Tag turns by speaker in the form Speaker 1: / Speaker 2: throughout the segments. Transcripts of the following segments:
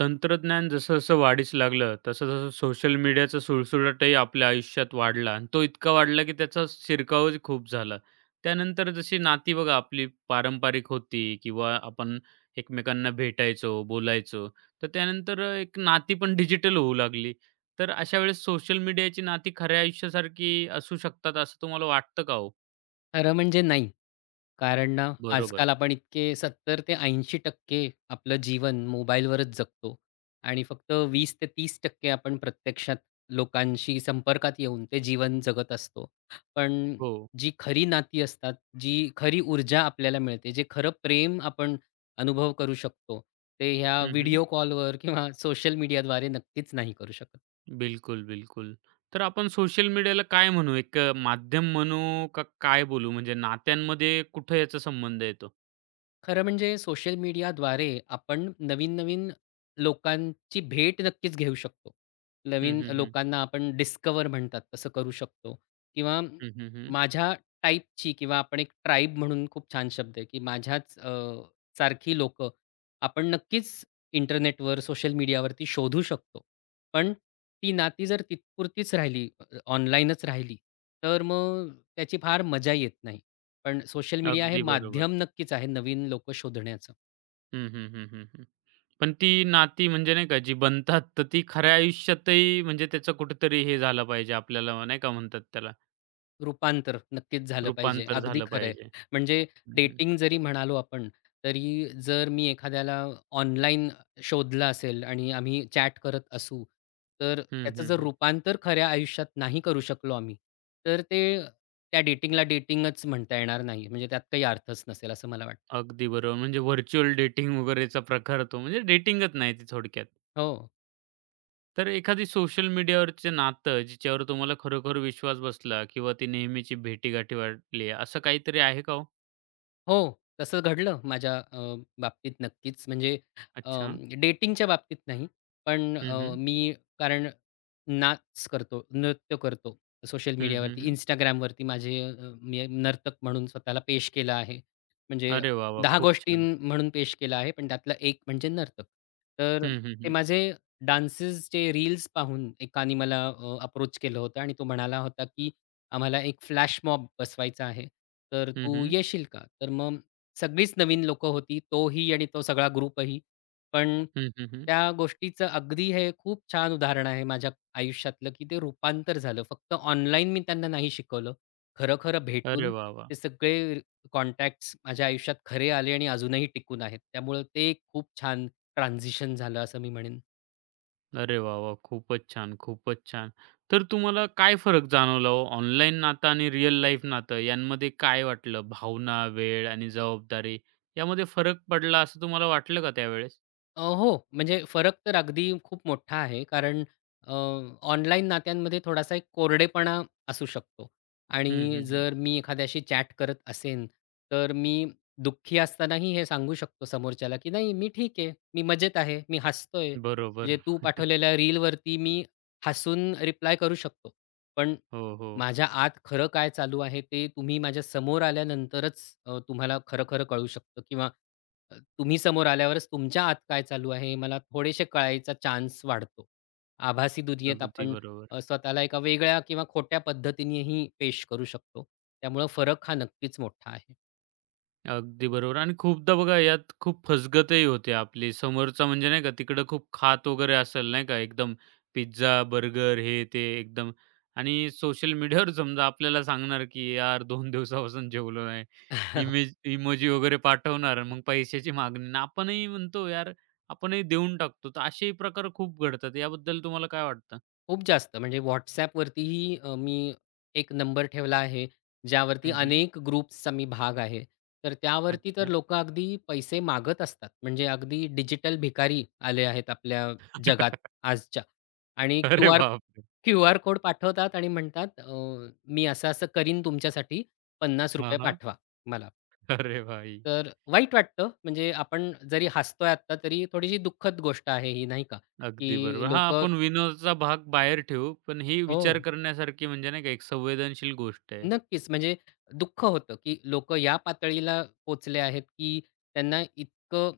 Speaker 1: तंत्रज्ञान जसं-जसं वाढीस लागलं, तसं-तसं सोशल मीडियाचा सुळसुळाटही आपल्या आयुष्यात वाढला आणि तो इतका वाढला, की त्याचा शिरकावही खूप झाला. त्यानंतर जशी नाती बघा आपली पारंपरिक होती किंवा आपण एकमेकांना भेटायचो, बोलायचो. तर त्यानंतर एक नाती पण डिजिटल होऊ लागली. तर अशा वेळेस सोशल मीडियाची नाती खऱ्या आयुष्यासारखी असू शकतात असं तुम्हाला वाटतं का हो?
Speaker 2: खरं म्हणजे नाही. कारण ना,
Speaker 1: बरोबर.
Speaker 2: आजकाल आपण इतके 70 ते 80% आपलं जीवन मोबाईलवरच जगतो आणि फक्त 20 ते 30% आपण प्रत्यक्षात लोकांशी संपर्कात येऊन ते जीवन जगत असतो. पण
Speaker 1: हो.
Speaker 2: जी खरी नाती असतात, जी खरी ऊर्जा आपल्याला मिळते, जे खरं प्रेम आपण अनुभव करू शकतो, ते ह्या
Speaker 1: हं, हं.
Speaker 2: व्हिडिओ कॉलवर किंवा सोशल मीडियाद्वारे नक्कीच नाही करू शकत.
Speaker 1: बिलकुल, बिलकुल. तर आपण सोशल मीडियाला काय म्हणू? एक माध्यम म्हणू का काय बोलू? म्हणजे नात्यांमध्ये कुठे याचा संबंध येतो?
Speaker 2: खरं म्हणजे सोशल मीडियाद्वारे आपण नवीन-नवीन लोकांची भेट नक्कीच घेऊ शकतो.
Speaker 1: हं,
Speaker 2: नवीन
Speaker 1: हं, हं.
Speaker 2: लोकांना आपण डिस्कव्हर म्हणतात तसं करू शकतो किंवा
Speaker 1: हं, हं, हं.
Speaker 2: माझ्या टाइपची किंवा आपण एक ट्राइब म्हणून खूप छान शब्द आहे, की माझ्याच सारखी लोक आपण नक्कीच इंटरनेटवर, सोशल मीडियावरती शोधू शकतो. पण ती नाती जर तिथपुरतीच राहिली, ऑनलाईनच राहिली, तर मग त्याची फार मजा येत नाही. पण सोशल मीडिया हे
Speaker 1: अगदी बरोबर.
Speaker 2: माध्यम नक्कीच आहे नवीन लोकं शोधण्याचं.
Speaker 1: हं, हं, हं, हं, हं. पण ती नाती म्हणजे नाही का जी बनतात, तर ती खऱ्या आयुष्यातही म्हणजे त्याचं कुठेतरी हे झालं पाहिजे आपल्याला नाही का म्हणतात त्याला
Speaker 2: रूपांतर नक्कीच झालं पाहिजे.
Speaker 1: रूपांतर
Speaker 2: अगदी
Speaker 1: झालं
Speaker 2: खरं आहे.
Speaker 1: पाहिजे.
Speaker 2: म्हणजे
Speaker 1: हं, हं.
Speaker 2: डेटिंग जरी म्हणालो आपण, तरी जर मी एखाद्याला ऑनलाईन शोधलं असेल आणि आम्ही चॅट करत असू, तर
Speaker 1: हं,
Speaker 2: त्याचं
Speaker 1: हं,
Speaker 2: जर
Speaker 1: हं.
Speaker 2: रूपांतर खऱ्या आयुष्यात नाही करू शकलो आम्ही, तर ते त्या डेटिंगला डेटिंगच म्हणता येणार नाही. म्हणजे त्यात काही अर्थच नसेल असं मला वाटतं.
Speaker 1: अगदी बरोबर. म्हणजे व्हर्चुअल डेटिंग वगैरेचा प्रकार तो म्हणजे डेटिंगच नाही ती थोडक्यात.
Speaker 2: हो.
Speaker 1: तर एखादी सोशल मीडियावरचं नातं जिच्यावर तुम्हाला खरोखर विश्वास बसला किंवा ती नेहमीची भेटीगाठी वाटली असं काहीतरी आहे का हो?
Speaker 2: हो, तसं घडलं माझ्या बाबतीत नक्कीच. म्हणजे अ,
Speaker 1: अच्छा.
Speaker 2: डेटिंगच्या बाबतीत नाही. पण
Speaker 1: हं, हं.
Speaker 2: मी कारण नाच करतो, नृत्य करतो सोशल
Speaker 1: हं, हं,
Speaker 2: मीडियावरती.
Speaker 1: हं.
Speaker 2: Instagramवरती माझे मी नर्तक म्हणून स्वतःला पेश केलं आहे. म्हणजे
Speaker 1: अरे वाह, वाह!
Speaker 2: 10
Speaker 1: खूप
Speaker 2: गोष्टी
Speaker 1: छान.
Speaker 2: म्हणून पेश केलं आहे, पण त्यातला एक म्हणजे नर्तक. तर
Speaker 1: हं, हं,
Speaker 2: ते
Speaker 1: हं.
Speaker 2: माझे डान्सेसचे रील्स पाहून एकाने मला अप्रोच केलं होतं आणि तो म्हणाला होता की आम्हाला एक फ्लॅश मॉब बसवायचा आहे. तर
Speaker 1: हं,
Speaker 2: तू
Speaker 1: हं.
Speaker 2: येशील का? तर मग सगळीच नवीन लोकं होती. तोही आणि तो सगळा ग्रुपही. पण
Speaker 1: हं, हं, हं.
Speaker 2: त्या गोष्टीचं अगदी हे खूप छान उदाहरण आहे माझ्या आयुष्यातलं, की ते रूपांतर झालं. फक्त ऑनलाईन मी त्यांना नाही शिकवलं. खरं-खरं
Speaker 1: अरे
Speaker 2: भेटून
Speaker 1: वाह, वाह!
Speaker 2: ते सगळे कॉन्टॅक्ट्स माझ्या आयुष्यात खरे आले आणि अजूनही टिकून आहेत. त्यामुळं ते एक खूप छान ट्रान्झिशन झालं असं मी म्हणेन.
Speaker 1: अरे वाह, वाह! खूपच छान, खूपच छान. तर तुम्हाला काय फरक जाणवला हो? ऑनलाईन नातं आणि रिअल लाईफ नातं यांमध्ये काय वाटलं? भावना, वेळ आणि जबाबदारी यामध्ये फरक पडला असं तुम्हाला वाटलं का त्यावेळेस?
Speaker 2: हो, म्हणजे फरक तर अगदी खूप मोठा आहे. कारण अ, ऑनलाईन नात्यांमध्ये थोडासा एक कोरडेपणा असू शकतो
Speaker 1: हं,
Speaker 2: आणि
Speaker 1: हं, हं.
Speaker 2: जर मी एखाद्याशी चॅट करत असेन, तर मी दुःखी असतानाही हे सांगू शकतो समोरच्याला, की "नाही, मी ठीक आहे. मी मजेत आहे. मी हसतोय." म्हणजे
Speaker 1: बरोबर.
Speaker 2: तू पाठवलेल्या रीलवरती मी हसून रिप्लाय करू शकतो. पण
Speaker 1: हो, हो.
Speaker 2: माझ्या आत खरं काय चालू आहे ते तुम्ही माझ्या समोर आल्यानंतरच तुम्हाला खरं-खरं कळू शकतं किंवा तुम्ही समोर आल्यावरच तुमच्या आत काय चालू आहे हे मला थोडेसे कळायचा चान्स वाढतो. आभासी दुनियेत
Speaker 1: अगदी
Speaker 2: आपण
Speaker 1: बरोबर.
Speaker 2: स्वतःला एका वेगळ्या किंवा खोट्या पद्धतीनेही पेश करू शकतो. त्यामुळं फरक हा नक्कीच मोठा आहे.
Speaker 1: अगदी बरोबर आणि खूपदा बघा यात खूप फसगतही होते आपली. समोरचा म्हणजे नाही का तिकडं खूप खात वगैरे असेल नाही का एकदम पिझ्झा, बर्गर हे ते एकदम आणि सोशल मीडियावर समजा आपल्याला सांगणार की "यार 2 दिवसापासून जेवलो नाही." इमेज इमोजी वगैरे पाठवणार. मग पैशाची मागणी आणि आपणही म्हणतो यार आपणही देऊन टाकतो. तर असेही प्रकार खूप घडतात. याबद्दल तुम्हाला काय वाटतं?
Speaker 2: खूप जास्त. म्हणजे WhatsAppवरतीही मी एक नंबर ठेवला आहे, ज्यावरती
Speaker 1: हं,
Speaker 2: अनेक ग्रुप्सचा मी भाग आहे. तर त्यावरती तर
Speaker 1: अच्छा.
Speaker 2: लोकं अगदी पैसे मागत असतात. म्हणजे अगदी डिजिटल भिकारी आले आहेत आपल्या जगात आजच्या आणि क्यू
Speaker 1: अरे
Speaker 2: आर
Speaker 1: बापरे!
Speaker 2: क्यू आर कोड पाठवतात आणि म्हणतात "मी असं-असं करीन तुमच्यासाठी
Speaker 1: हां,
Speaker 2: ₹50
Speaker 1: हां.
Speaker 2: पाठवा मला."
Speaker 1: अरे भाई!
Speaker 2: तर वाईट वाटतं. म्हणजे आपण जरी हसतोय आत्ता, तरी थोडीशी दुःखद गोष्ट आहे ही, नाही का?
Speaker 1: अगदी
Speaker 2: की
Speaker 1: बरोबर. हां,
Speaker 2: लोकं
Speaker 1: आपण विनोदाचा भाग बाहेर ठेवू, पण ही
Speaker 2: हो.
Speaker 1: विचार करण्यासारखी म्हणजे नाही का एक संवेदनशील गोष्ट आहे.
Speaker 2: नक्कीच. म्हणजे दुःख होतं, की लोकं या पातळीला पोचले आहेत, की त्यांना इतकं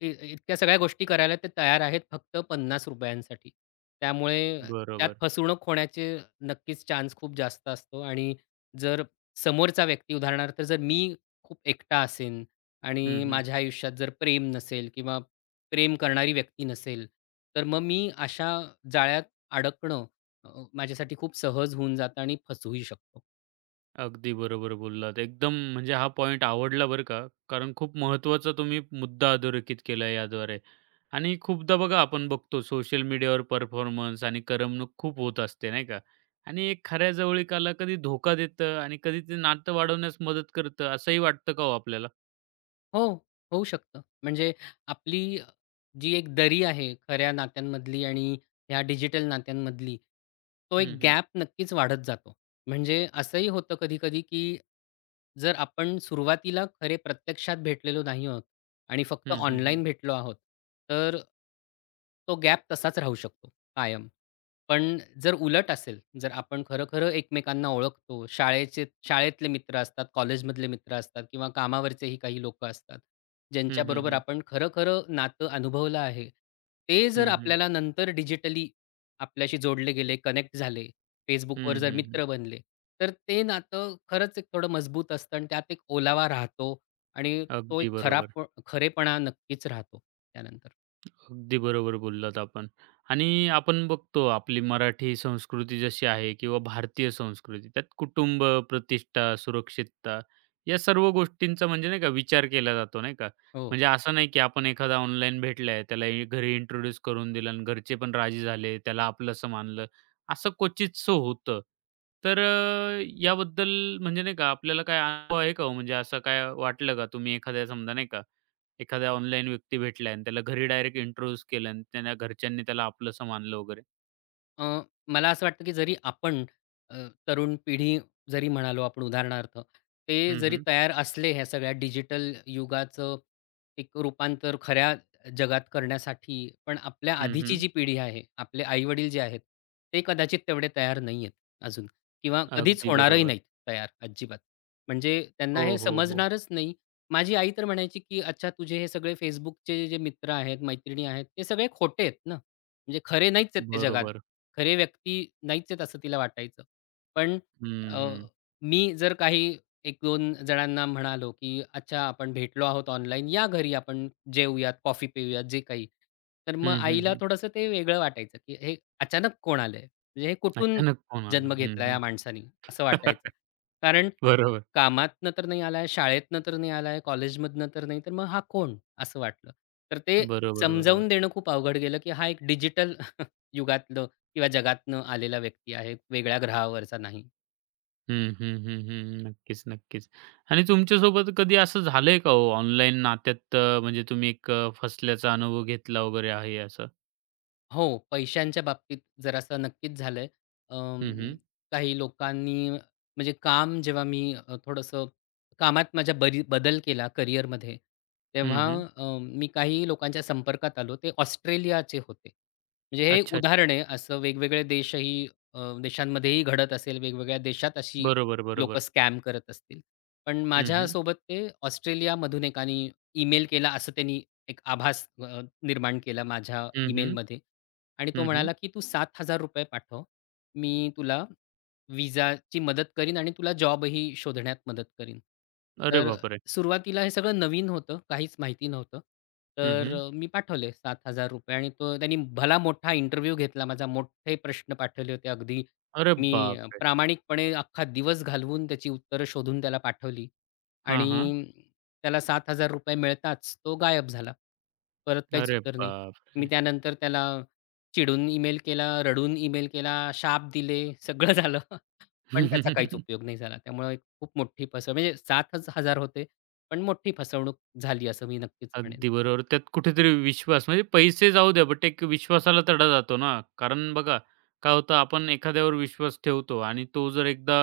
Speaker 2: इतक्या सगळ्या गोष्टी करायला ते तयार आहेत फक्त ₹50 साठी. त्यामुळे त्यात
Speaker 1: बरोबर.
Speaker 2: फसवणूक होण्याचे नक्कीच चान्स खूप जास्त असतो आणि जर समोरचा व्यक्ती उदाहरणार्थ जर मी खूप एकटा असेन
Speaker 1: हं,
Speaker 2: आणि
Speaker 1: हं.
Speaker 2: माझ्या आयुष्यात जर प्रेम नसेल किंवा प्रेम करणारी व्यक्ती नसेल, तर मग मी अशा जाळ्यात अडकणं माझ्यासाठी खूप सहज होऊन जातं आणि फसूही शकतो.
Speaker 1: अगदी बरोबर बोललात. एकदम म्हणजे हा पॉइंट आवडला बरं का, कारण खूप महत्त्वाचा तुम्ही मुद्दा अधोरेखित केला याद्वारे. आणि खूपदा बघा आपण बघतो सोशल मीडियावर परफॉर्मन्स आणि करमणूक खूप होत असते नाही का? आणि एक खऱ्या जवळीकाला कधी धोका देतं आणि कधी ते नातं वाढवण्यास मदत करतं असंही वाटतं का हो आपल्याला?
Speaker 2: हो, होऊ शकतं. म्हणजे आपली जी एक दरी आहे खऱ्या नात्यांमधली आणि ह्या डिजिटल नात्यांमधली, तो एक
Speaker 1: हं, हं.
Speaker 2: गॅप नक्कीच वाढत जातो. म्हणजे असंही होतं कधी-कधी, की जर आपण सुरुवातीला खरे प्रत्यक्षात भेटलेलो नाही आहोत आणि फक्त
Speaker 1: हं, हं, हं.
Speaker 2: ऑनलाईन भेटलो आहोत, तर तो गॅप तसाच राहू शकतो कायम. पण जर उलट असेल, जर आपण खरं-खरं एकमेकांना ओळखतो, शाळेचे शाळेतले मित्र असतात, कॉलेजमधले मित्र असतात किंवा कामावरचेही काही लोकं असतात,
Speaker 1: हं, हं,
Speaker 2: ज्यांच्याबरोबर
Speaker 1: हं.
Speaker 2: आपण खरं-खरं नातं अनुभवलं आहे. ते जर
Speaker 1: हं, हं.
Speaker 2: आपल्याला नंतर डिजिटली आपल्याशी जोडले गेले, कनेक्ट झाले, Facebookवर
Speaker 1: हं,
Speaker 2: जर
Speaker 1: हं,
Speaker 2: मित्र बनले, तर ते नातं खरंच एक थोडं मजबूत असतं आणि त्यात एक ओलावा राहतो आणि तो एक
Speaker 1: अगदी बरोबर.
Speaker 2: खराब खरेपणा नक्कीच राहतो त्यानंतर.
Speaker 1: अगदी बरोबर बोललात आपण. आणि आपण बघतो आपली मराठी संस्कृती जशी आहे किंवा भारतीय संस्कृती त्यात कुटुंब, प्रतिष्ठा, सुरक्षितता या सर्व गोष्टींचा म्हणजे नाही का विचार केला जातो नाही का.
Speaker 2: हो.
Speaker 1: म्हणजे असं नाही की आपण एखादा ऑनलाईन भेटलाय त्याला घरी इंट्रोड्यूस करून दिलं आणि घरचे पण राजी झाले, त्याला आपलंसं मानलं. असं क्वचितचं होतं. तर याबद्दल म्हणजे नाही का आपल्याला काय अनुभव आहे का हो? म्हणजे असं काय वाटलं का तुम्ही एखाद्या समजा नाही का एखादा ऑनलाईन व्यक्ती भेटलाय आणि त्याला घरी डायरेक्ट इंट्रोड्यूस केलं आणि त्याला घरच्यांनी त्याला आपलंसं मानलं वगैरे.
Speaker 2: अ, मला असं वाटतं की जरी आपण अ, तरुण पिढी जरी म्हणालो आपण उदाहरणार्थ, ते
Speaker 1: हं,
Speaker 2: जरी
Speaker 1: हं.
Speaker 2: तयार असले ह्या सगळ्या डिजिटल युगाचं एक रूपांतर खऱ्या जगात करण्यासाठी, पण आपल्या
Speaker 1: हं,
Speaker 2: आधीची
Speaker 1: हं.
Speaker 2: जी पिढी आहे, आपले आई जे आहेत, ते कदाचित तेवढे तयार नाहीयेत अजून किंवा कधीच
Speaker 1: अगदी
Speaker 2: होणारही
Speaker 1: बरोबर.
Speaker 2: नाहीत तयार अजिबात. म्हणजे त्यांना हे
Speaker 1: हो, हो, हो.
Speaker 2: समजणारच नाही. माझी आई तर म्हणायची की "अच्छा तुझे हे सगळे Facebookचे जे मित्र आहेत, मैत्रिणी आहेत, ते सगळे खोटे आहेत ना, म्हणजे खरे नाहीच आहेत ते जगात.
Speaker 1: बरोबर.
Speaker 2: खरे व्यक्ती नाहीच आहेत असं तिला वाटायचं. पण
Speaker 1: हं,
Speaker 2: अ,
Speaker 1: हं.
Speaker 2: मी जर काही 1-2 जणांना म्हणालो, की "अच्छा आपण भेटलो आहोत ऑनलाईन, या घरी आपण जेवूयात, कॉफी पिऊयात," जे काही. तर मग
Speaker 1: हं, हं,
Speaker 2: आईला
Speaker 1: हं.
Speaker 2: थोडंसं ते वेगळं वाटायचं, की हे अचानक कोण आलंय? म्हणजे हे कुठून
Speaker 1: अचानक फोन आला.
Speaker 2: जन्म
Speaker 1: हं,
Speaker 2: घेतला या
Speaker 1: हं.
Speaker 2: माणसाने? असं वाटायचं. कारण
Speaker 1: बरोबर.
Speaker 2: कामातनं तर नाही आलाय, शाळेतनं तर नाही आलाय, कॉलेजमधनं तर नाही, तर मग हा कोण? असं वाटलं. तर ते
Speaker 1: बरोबर, बरोबर.
Speaker 2: समजावून देणं खूप अवघड गेलं, की हा एक डिजिटल युगातलं किंवा जगातनं आलेला व्यक्ती आहे, वेगळ्या ग्रहावरचा नाही.
Speaker 1: हं, हं, हं, हं. नक्कीच, नक्कीच. आणि तुमच्यासोबत कधी असं झालंय का हो ऑनलाईन नात्यात म्हणजे तुम्ही एक फसल्याचा अनुभव घेतला वगैरे आहे असं?
Speaker 2: हो, पैशांच्या बाबतीत जरासं नक्कीच झालंय.
Speaker 1: हं,
Speaker 2: अं,
Speaker 1: हं.
Speaker 2: काही लोकांनी म्हणजे काम जेव्हा मी थोडंसं कामात माझ्या बरी बदल केला करिअरमध्ये,
Speaker 1: हं,
Speaker 2: तेव्हा
Speaker 1: हं.
Speaker 2: मी काही लोकांच्या संपर्कात आलो. ते ऑस्ट्रेलियाचे होते. म्हणजे हे
Speaker 1: अच्छा, अच्छा.
Speaker 2: उदाहरण आहे. असं वेगवेगळे देशही देशांमध्येही घडत असेल, वेगवेगळ्या देशात अशी
Speaker 1: बरोबर,
Speaker 2: लोकं
Speaker 1: बरोबर.
Speaker 2: स्कॅम करत असतील. पण
Speaker 1: हं, हं.
Speaker 2: माझ्यासोबत ते ऑस्ट्रेलियामधून एकानी ईमेल केला असं त्यांनी एक आभास निर्माण केला माझ्या
Speaker 1: हं, हं.
Speaker 2: ईमेलमध्ये. आणि तो
Speaker 1: हं, हं.
Speaker 2: म्हणाला, की "तू ₹7,000 पाठव. मी तुला विजाची मदत करीन आणि तुला जॉबही शोधण्यात मदत करीन."
Speaker 1: अरे
Speaker 2: तर
Speaker 1: बापरे!
Speaker 2: सुरुवातीला हे सगळं नवीन होतं, काहीच माहिती नव्हतं.
Speaker 1: हं,
Speaker 2: तर
Speaker 1: हं.
Speaker 2: मी पाठवले ₹7,000 आणि तो त्यांनी भला मोठा इंटरव्ह्यू घेतला माझा. मोठे प्रश्न पाठवले होते अगदी.
Speaker 1: अरे
Speaker 2: मी
Speaker 1: बापरे!
Speaker 2: प्रामाणिकपणे अख्खा दिवस घालवून त्याची उत्तरं शोधून त्याला पाठवली
Speaker 1: हां,
Speaker 2: आणि
Speaker 1: हां.
Speaker 2: त्याला ₹7,000 मिळताच तो गायब झाला. परत काहीच
Speaker 1: अरे
Speaker 2: उत्तर नाही. मी
Speaker 1: बापरे!
Speaker 2: त्यानंतर त्याला चिडून ईमेल केला, रडून ईमेल केला, शाप दिले, सगळं झालं. पण त्याचा काहीच उपयोग नाही झाला. त्यामुळे एक खूप मोठी फसव म्हणजे 7 हजार होते, पण मोठी फसवणूक झाली असं मी नक्कीच म्हणेन.
Speaker 1: अगदी बरोबर. त्यात कुठेतरी विश्वास म्हणजे पैसे जाऊ द्या, बट एक विश्वासाला तडा जातो ना. कारण बघा, काय होतं आपण एखाद्यावर विश्वास ठेवतो आणि तो जर एकदा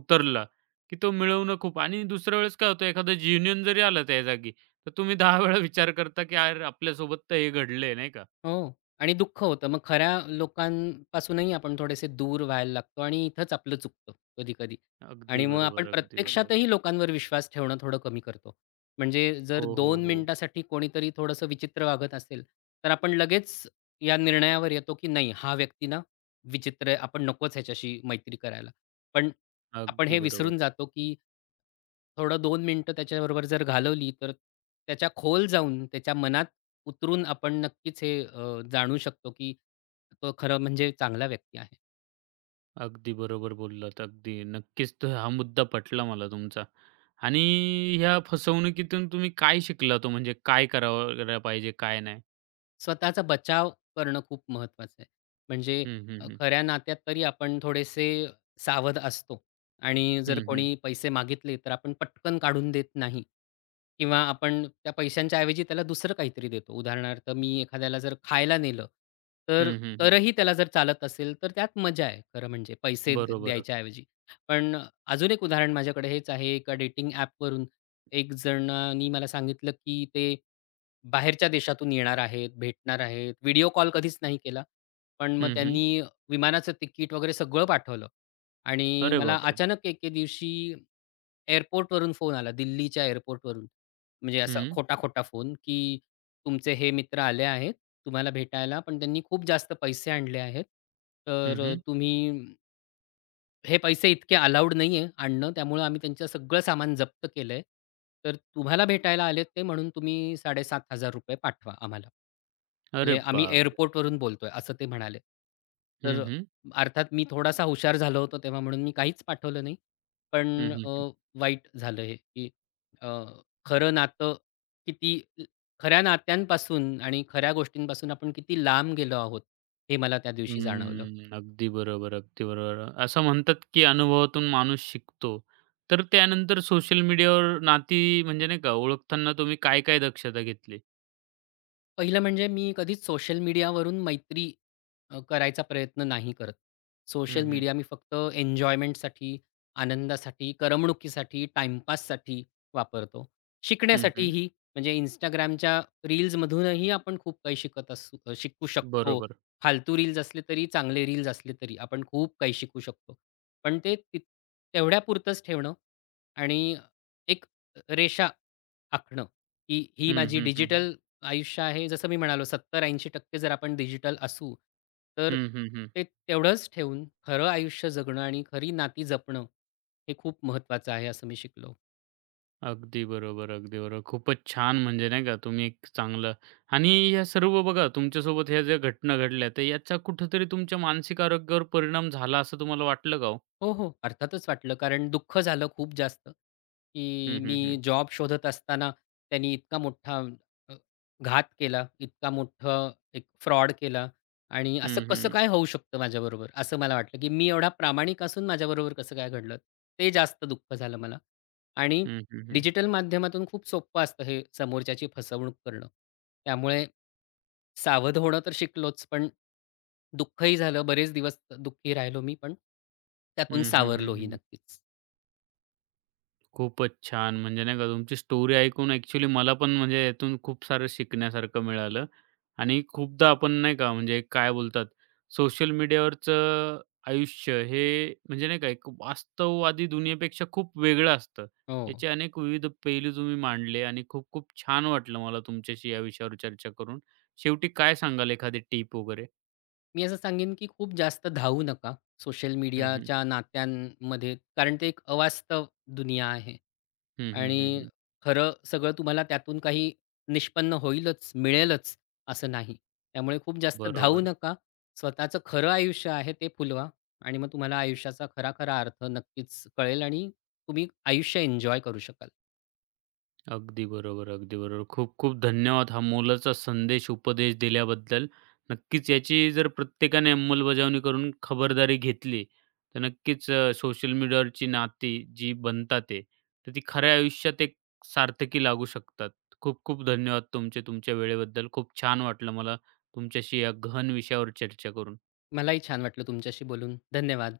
Speaker 1: उतरला, की तो मिळवणं खूप आणि दुसऱ्या वेळेस काय होतं एखादं जीनियन जरी आलं त्या जागी, तर तुम्ही 10 वेळा विचार करता, की यार आपल्यासोबत तर हे घडलंय, नाही का?
Speaker 2: हो. आणि दुःख होतं. मग खऱ्या लोकांपासूनही आपण थोडेसे दूर व्हायला लागतो आणि इथंच आपलं चुकतं कधी-कधी.
Speaker 1: अगदी
Speaker 2: आणि मग आपण
Speaker 1: बरोबर, अगदी बरोबर.
Speaker 2: प्रत्यक्षातही लोकांवर विश्वास ठेवणं थोडं कमी करतो. म्हणजे जर
Speaker 1: हो, हो,
Speaker 2: दोन
Speaker 1: हो.
Speaker 2: मिनिटासाठी कोणीतरी थोडंसं विचित्र वागत असेल, तर आपण लगेच या निर्णयावर येतो, की नाही हा व्यक्ती ना विचित्र आहे. आपण नकोच ह्याच्याशी मैत्री करायला. पण आपण
Speaker 1: अगदी
Speaker 2: हे विसरून
Speaker 1: बरोबर.
Speaker 2: जातो, की थोडं 2 मिनिटं त्याच्याबरोबर जर घालवली, तर त्याच्या खोल जाऊन, त्याच्या मनात उतरून आपण नक्कीच हे जाणू शकतो, की तो खरं म्हणजे चांगला व्यक्ती आहे.
Speaker 1: अगदी बरोबर बोललात. अगदी नक्कीच तर हा मुद्दा पटला मला तुमचा. आणि ह्या फसवणुकीतून तुम्ही काय शिकला तो म्हणजे काय करावं करायला पाहिजे, काय नाही?
Speaker 2: स्वतःचा बचाव करणं खूप महत्त्वाचं आहे. म्हणजे
Speaker 1: हं, हं, हं.
Speaker 2: खऱ्या नात्यात तरी आपण थोडेसे सावध असतो आणि जर
Speaker 1: हं, हं.
Speaker 2: कोणी पैसे मागितले, तर आपण पटकन काढून देत नाही किंवा आपण त्या पैशांच्या ऐवजी त्याला दुसरं काहीतरी देतो. उदाहरणार्थ मी एखाद्याला जर खायला नेलं, तर
Speaker 1: हं, हं, हं.
Speaker 2: तरही त्याला जर चालत असेल, तर त्यात मजा आहे खरं म्हणजे पैसे द
Speaker 1: बरोबर.
Speaker 2: द्यायच्या ऐवजी. पण अजून एक उदाहरण माझ्याकडे हेच आहे. एका डेटिंग ॲपवरून एक जणानी मला सांगितलं, की ते बाहेरच्या देशातून येणार आहेत, भेटणार आहेत. व्हिडिओ कॉल कधीच नाही केला. पण मग
Speaker 1: हं, हं.
Speaker 2: त्यांनी विमानाचं तिकीट वगैरे सगळं पाठवलं आणि
Speaker 1: अरे
Speaker 2: मला
Speaker 1: बापरे!
Speaker 2: अचानक एके दिवशी एअरपोर्टवरून फोन आला, दिल्लीच्या एअरपोर्टवरून. म्हणजे असा
Speaker 1: हं.
Speaker 2: खोटा-खोटा फोन, की "तुमचे हे मित्र आले आहेत तुम्हाला भेटायला, पण त्यांनी खूप जास्त पैसे आणले आहेत.
Speaker 1: हं,
Speaker 2: तर
Speaker 1: हं.
Speaker 2: तुम्ही हे पैसे इतके अलाउड नाहीये आणणं, त्यामुळं आम्ही त्यांचं सगळं सामान जप्त केलंय. तर तुम्हाला भेटायला आलेत ते म्हणून तुम्ही ₹7500 पाठवा आम्हाला.
Speaker 1: अरे
Speaker 2: म्हणजे आम्ही
Speaker 1: बापरे!
Speaker 2: एअरपोर्टवरून बोलतोय असं ते म्हणाले.
Speaker 1: हं,
Speaker 2: तर
Speaker 1: हं.
Speaker 2: अर्थात मी थोडासा हुशार झालो होतो तेव्हा म्हणून मी काहीच पाठवलं नाही.
Speaker 1: हं,
Speaker 2: पण
Speaker 1: हं,
Speaker 2: अ,
Speaker 1: हं.
Speaker 2: वाईट झालं हे, की अ, खरं नातं किती खऱ्या नात्यांपासून आणि खऱ्या गोष्टींपासून आपण किती लांब गेलो आहोत, हे मला त्या दिवशी जाणवलं.
Speaker 1: हम्म. अगदी बरोबर, अगदी बरोबर. असं म्हणतात की अनुभवातून माणूस शिकतो. तर त्यानंतर सोशल मीडियावर नाती म्हणजे नाही का ओळखताना तुम्ही काय-काय दक्षता घेतली?
Speaker 2: पहिलं म्हणजे मी कधीच सोशल मीडियावरून मैत्री करायचा प्रयत्न नाही करत.
Speaker 1: हं,
Speaker 2: सोशल
Speaker 1: हं.
Speaker 2: मीडिया मी फक्त एन्जॉयमेंटसाठी, आनंदासाठी, करमणुकीसाठी, टाईमपाससाठी वापरतो.
Speaker 1: हं, हं.
Speaker 2: शिकण्यासाठीही म्हणजे Instagramच्या रील्समधूनही आपण खूप काही शिकत असू शिकू शकतो.
Speaker 1: बरोबर.
Speaker 2: फालतू रील्स असले तरी, चांगले रील्स असले तरी आपण खूप काही शिकू शकतो. पण ते तेवढ्यापुरतंच ठेवणं आणि एक रेषा आखणं, की ही
Speaker 1: हं,
Speaker 2: माझी
Speaker 1: हं, हं, हं.
Speaker 2: डिजिटल आयुष्य आहे जसं मी म्हणालो 70-80% जर आपण डिजिटल असू, तर
Speaker 1: हं, हं,
Speaker 2: ते तेवढंच ठेवून खरं आयुष्य जगणं आणि खरी नाती जपणं हे खूप महत्त्वाचं आहे असं मी शिकलो.
Speaker 1: अगदी बरोबर, अगदी बरोबर. खूपच छान म्हणजे नाही का तुम्ही एक चांगलं आणि या सर्व बघा तुमच्यासोबत ह्या ज्या घटना घडल्या तर याचा कुठेतरी तुमच्या मानसिक आरोग्यावर परिणाम झाला असं तुम्हाला वाटलं का हो?
Speaker 2: हो, हो. अर्थातच वाटलं. कारण दुःख झालं खूप जास्त, की
Speaker 1: हं,
Speaker 2: मी
Speaker 1: हं, हं.
Speaker 2: जॉब शोधत असताना त्यांनी इतका मोठा अ, घात केला, इतका मोठं एक फ्रॉड केला आणि असं
Speaker 1: हं,
Speaker 2: कसं
Speaker 1: हं.
Speaker 2: काय होऊ शकतं माझ्याबरोबर? असं मला वाटलं, की मी एवढा प्रामाणिक असून माझ्याबरोबर कसं काय घडलं? ते जास्त दुःख झालं मला आणि
Speaker 1: हं, हं, हं.
Speaker 2: डिजिटल माध्यमातून खूप सोपं असतं हे समोरच्याची फसवणूक करणं. त्यामुळे सावध होणं तर शिकलोच, पण दुःखही झालं. बरेच दिवस दुःखी राहिलो मी, पण त्यातून
Speaker 1: हं, हं,
Speaker 2: सावरलोही
Speaker 1: हं,
Speaker 2: नक्कीच.
Speaker 1: खूपच छान. म्हणजे नाही का तुमची स्टोरी ऐकून ॲक्चुअली मला पण म्हणजे यातून खूप सारं शिकण्यासारखं मिळालं. आणि खूपदा आपण नाही का म्हणजे काय बोलतात सोशल मीडियावरचं आयुष्य हे म्हणजे नाही का एक वास्तववादी दुनियेपेक्षा खूप वेगळं असतं.
Speaker 2: हो.
Speaker 1: याचे अनेक विविध पैलू तुम्ही मांडले आणि खूप-खूप छान वाटलं मला तुमच्याशी या विषयावर चर्चा करून. शेवटी काय सांगाल एखादी टिप वगैरे?
Speaker 2: मी असं सांगेन, की खूप जास्त धावू नका सोशल
Speaker 1: हं, हं.
Speaker 2: मीडियाच्या नात्यांमध्ये. कारण ते एक अवास्तव दुनिया आहे
Speaker 1: हं, हं, हं,
Speaker 2: आणि
Speaker 1: हं.
Speaker 2: खरं सगळं तुम्हाला त्यातून काही निष्पन्न होईलच, मिळेलच असं नाही. त्यामुळे खूप जास्त धावू
Speaker 1: बरोबर.
Speaker 2: नका. स्वतःचं खरं आयुष्य आहे ते फुलवा आणि मग तुम्हाला आयुष्याचा खरा-खरा अर्थ नक्कीच कळेल आणि तुम्ही आयुष्य एन्जॉय करू शकाल.
Speaker 1: अगदी बरोबर, अगदी बरोबर. खूप-खूप धन्यवाद हा मोलाचा संदेश, उपदेश दिल्याबद्दल. नक्कीच याची जर प्रत्येकाने अंमलबजावणी करून खबरदारी घेतली, तर नक्कीच सोशल मीडियावरची नाती जी बनतात ते, तर ती खऱ्या आयुष्यात एक सार्थकी लागू शकतात. खूप-खूप धन्यवाद तुमचे, तुमच्या वेळेबद्दल. खूप छान वाटलं मला तुमच्याशी या गहन विषयावर चर्चा करून.
Speaker 2: मलाही छान वाटलं तुमच्याशी बोलून. धन्यवाद.